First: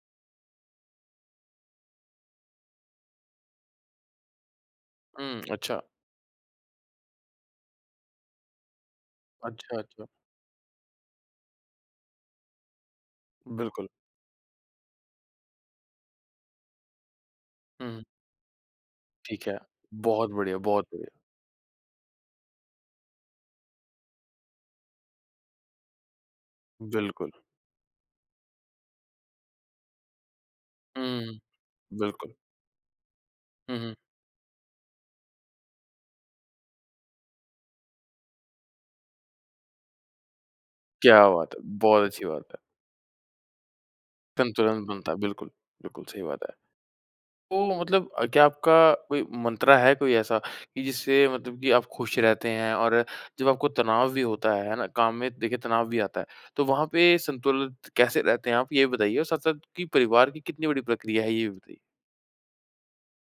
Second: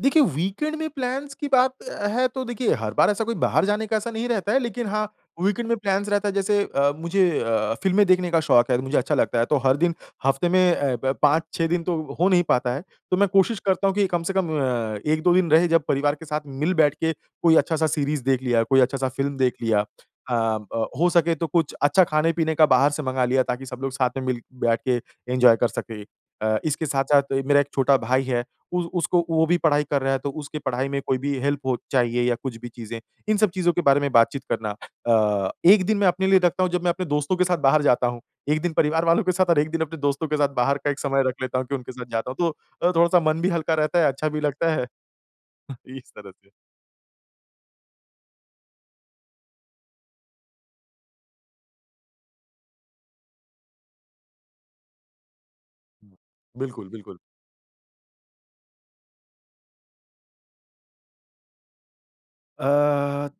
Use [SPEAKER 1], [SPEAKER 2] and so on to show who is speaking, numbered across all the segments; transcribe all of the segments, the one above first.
[SPEAKER 1] देखिए वीकेंड में प्लान्स की बात अ, है तो देखिए हर बार ऐसा कोई बाहर जाने का ऐसा नहीं रहता है, लेकिन हाँ,
[SPEAKER 2] हुँ,
[SPEAKER 1] वीकेंड में
[SPEAKER 2] अच्छा।
[SPEAKER 1] प्लान्स रहता है जैसे मुझे अ, फिल्में देखने का शौक है मुझे अच्छा लगता है तो हर
[SPEAKER 2] अच्छा,
[SPEAKER 1] दिन
[SPEAKER 2] अच्छा।
[SPEAKER 1] हफ्ते में अ, ब 5-6 दिन तो हो नहीं पाता है, तो मैं कोशिश करता
[SPEAKER 2] बिल्कुल।
[SPEAKER 1] हूँ कि कम से कम अ, 1-2 दिन रहे जब परिवार के साथ मिल-बैठ के कोई अच्छा-सा
[SPEAKER 2] हुँ।
[SPEAKER 1] सीरीज़ देख लिया, कोई अच्छा-सा फ़िल्म
[SPEAKER 2] ठीक
[SPEAKER 1] देख
[SPEAKER 2] है।
[SPEAKER 1] लिया अ,
[SPEAKER 2] बहुत बढ़िया, बहुत
[SPEAKER 1] ब हो
[SPEAKER 2] बढ़िया।
[SPEAKER 1] सके तो कुछ अच्छा खाने-पीने का बाहर से मंगा लिया ताकि सब लोग साथ में मिल-बैठ के एन्जॉय कर सकें। अ, इसके
[SPEAKER 2] बिल्कुल।
[SPEAKER 1] साथ-साथ मेरा 1 छोटा भाई है उ उसको वो भी पढाई कर रहा है तो उसकी पढाई में कोई भी
[SPEAKER 2] हुँ,
[SPEAKER 1] हेल्प हो चाहिए
[SPEAKER 2] बिल्कुल।
[SPEAKER 1] या कुछ भी चीज़ें, इन सब चीज़ों
[SPEAKER 2] हुँ,
[SPEAKER 1] के
[SPEAKER 2] हुँ।
[SPEAKER 1] बारे में बातचीत करना। अ, 1 दिन मैं अपने लिए रखता हूँ जब मैं अपने दोस्तों के साथ बाहर जाता हूँ, 1 दिन परिवार वालों के साथ और 1 दिन अपने दोस्तों के साथ बाहर का एक समय
[SPEAKER 2] क्या
[SPEAKER 1] रख
[SPEAKER 2] बात
[SPEAKER 1] लेता
[SPEAKER 2] है,
[SPEAKER 1] हूँ कि उनके
[SPEAKER 2] बहुत
[SPEAKER 1] साथ
[SPEAKER 2] अच्छी
[SPEAKER 1] जाता हूँ
[SPEAKER 2] बात
[SPEAKER 1] तो
[SPEAKER 2] है।
[SPEAKER 1] अ, थोड़ा-सा मन भी हल्का रहता है, अच्छा भी लगता
[SPEAKER 2] संतुलन
[SPEAKER 1] है।
[SPEAKER 2] बनता है, बिल्कुल, बिल्कुल,
[SPEAKER 1] इस
[SPEAKER 2] सही
[SPEAKER 1] तरह
[SPEAKER 2] बात
[SPEAKER 1] से।
[SPEAKER 2] है। तो मतलब अ, क्या आपका कोई मंत्रा है कोई ऐसा, कि जिससे मतलब कि आप खुश रहते हैं और जब आपको तनाव भी होता है, है ना? काम में देखिए तनाव भी आता है। तो वहाँ
[SPEAKER 1] बिल्कुल,
[SPEAKER 2] पे
[SPEAKER 1] बिल्कुल।
[SPEAKER 2] संतुलित कैसे रहते हैं आप ये बताइए और साथ-साथ की परिवार की कितनी बड़ी प्रक्रिया है ये भी बताइए?
[SPEAKER 1] अ,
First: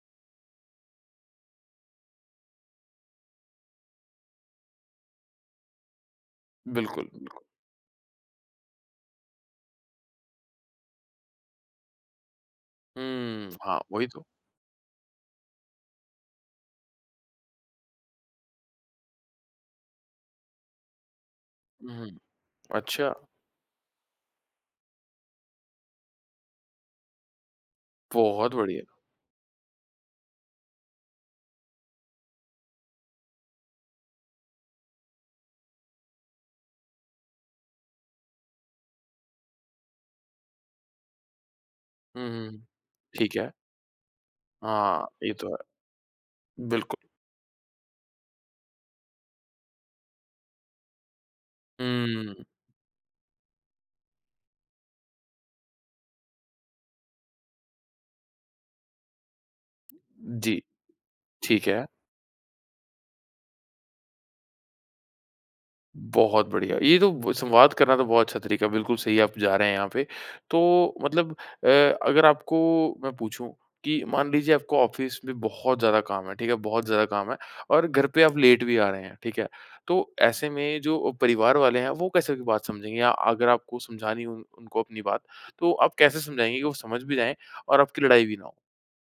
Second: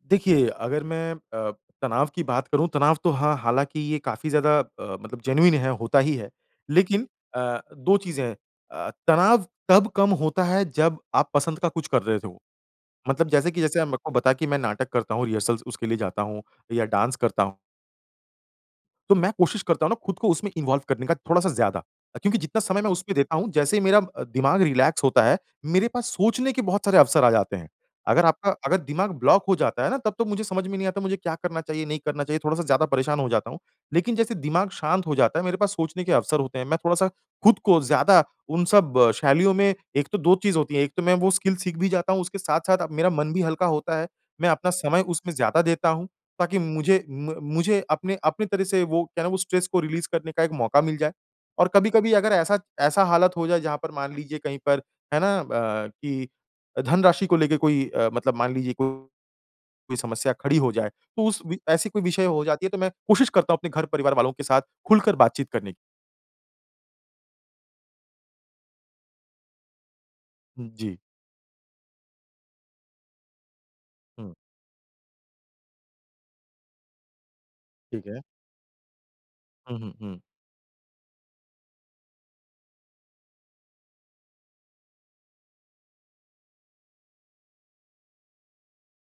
[SPEAKER 1] देखिए अगर मैं अ, तनाव की बात करूँ, तनाव तो हाँ हालाँकि ये काफ़ी ज़्यादा अ, मतलब जेनुइन है होता ही है।
[SPEAKER 2] बिल्कुल,
[SPEAKER 1] लेकिन
[SPEAKER 2] बिल्कुल।
[SPEAKER 1] अ, 2 चीज़ें हैं अ, तनाव तब कम होता है जब आप पसंद का कुछ कर रहे हो तो। मतलब
[SPEAKER 2] हुँ।
[SPEAKER 1] जैसे कि
[SPEAKER 2] हाँ,
[SPEAKER 1] जैसे मेरे
[SPEAKER 2] वही
[SPEAKER 1] को
[SPEAKER 2] तो।
[SPEAKER 1] बता कि मैं नाटक करता हूँ, रिहर्सल उसके लिए जाता हूँ या डांस करता हूँ। तो मैं कोशिश करता हूँ ना खुद को उसमें इन्वॉल्व करने का थोड़ा-सा ज़्यादा।
[SPEAKER 2] हुँ,
[SPEAKER 1] क्योंकि जितना समय मैं
[SPEAKER 2] अच्छा।
[SPEAKER 1] उसपे देता हूँ जैसे ही मेरा दिमाग रिलैक्स होता है, मेरे पास सोचने के बहुत सारे अवसर आ जाते हैं। अगर आपका
[SPEAKER 2] बहुत
[SPEAKER 1] अगर
[SPEAKER 2] बढ़िया।
[SPEAKER 1] दिमाग ब्लॉक हो जाता है ना तब तो मुझे समझ में नहीं आता मुझे क्या करना चाहिए नहीं करना चाहिए थोड़ा-सा ज़्यादा परेशान हो जाता हूँ। लेकिन जैसे दिमाग शांत हो जाता है मेरे पास सोचने के अवसर होते हैं, मैं थोड़ा-सा खुद को ज़्यादा उन सब शैलियों में एक तो 2 चीज़ होती है 1 तो मैं वो स्किल सीख भी जाता हूँ
[SPEAKER 2] हुँ,
[SPEAKER 1] उसके
[SPEAKER 2] हुँ।
[SPEAKER 1] साथ-साथ अब मेरा मन
[SPEAKER 2] ठीक
[SPEAKER 1] भी
[SPEAKER 2] है।
[SPEAKER 1] हल्का होता है। मैं अपना समय
[SPEAKER 2] हाँ,
[SPEAKER 1] उसमें
[SPEAKER 2] ये तो
[SPEAKER 1] ज़्यादा देता हूँ, ताकि
[SPEAKER 2] है। बिल्कुल।
[SPEAKER 1] मुझे म मुझे अपने अपनी तरह से वो क्या ना वो स्ट्रेस को रिलीज़ करने का एक मौका मिल जाए। और कभी-कभी अगर
[SPEAKER 2] हुँ।
[SPEAKER 1] ऐसा ऐसा हालत हो जाए जहाँ पर मान लीजिए कहीं पर, है ना? अ, कि धनराशि को लेके कोई अ, मतलब मान लीजिए को कोई समस्या खड़ी
[SPEAKER 2] जी,
[SPEAKER 1] हो जाए। तो उस वि
[SPEAKER 2] ठीक है।
[SPEAKER 1] ऐसी कोई विषय हो जाती है तो मैं कोशिश करता हूँ अपने घर-परिवार वालों के साथ खुलकर बात-चीत करने
[SPEAKER 2] बहुत बढ़िया। ये तो ब संवाद करना तो बहुत अच्छा तरीका है, बिल्कुल सही है आप जा रहे हैं यहाँ पे। तो
[SPEAKER 1] जी।
[SPEAKER 2] मतलब अ, अगर आपको मैं पूछूँ, कि मान
[SPEAKER 1] हुँ।
[SPEAKER 2] लीजिए आपको ऑफ़िस में बहुत ज़्यादा काम है, ठीक है? बहुत ज़्यादा काम है और घर
[SPEAKER 1] ठीक है।
[SPEAKER 2] पे आप लेट भी आ रहे हैं, ठीक है?
[SPEAKER 1] हुँ, हुँ,
[SPEAKER 2] तो
[SPEAKER 1] हुँ।
[SPEAKER 2] ऐसे में जो अ, परिवार वाले हैं वो कैसे बात समझेंगे या अगर आपको समझानी है उन उनको अपनी बात, तो आप कैसे समझाएंगे कि वो समझ भी जाए और आपकी लड़ाई भी ना हो?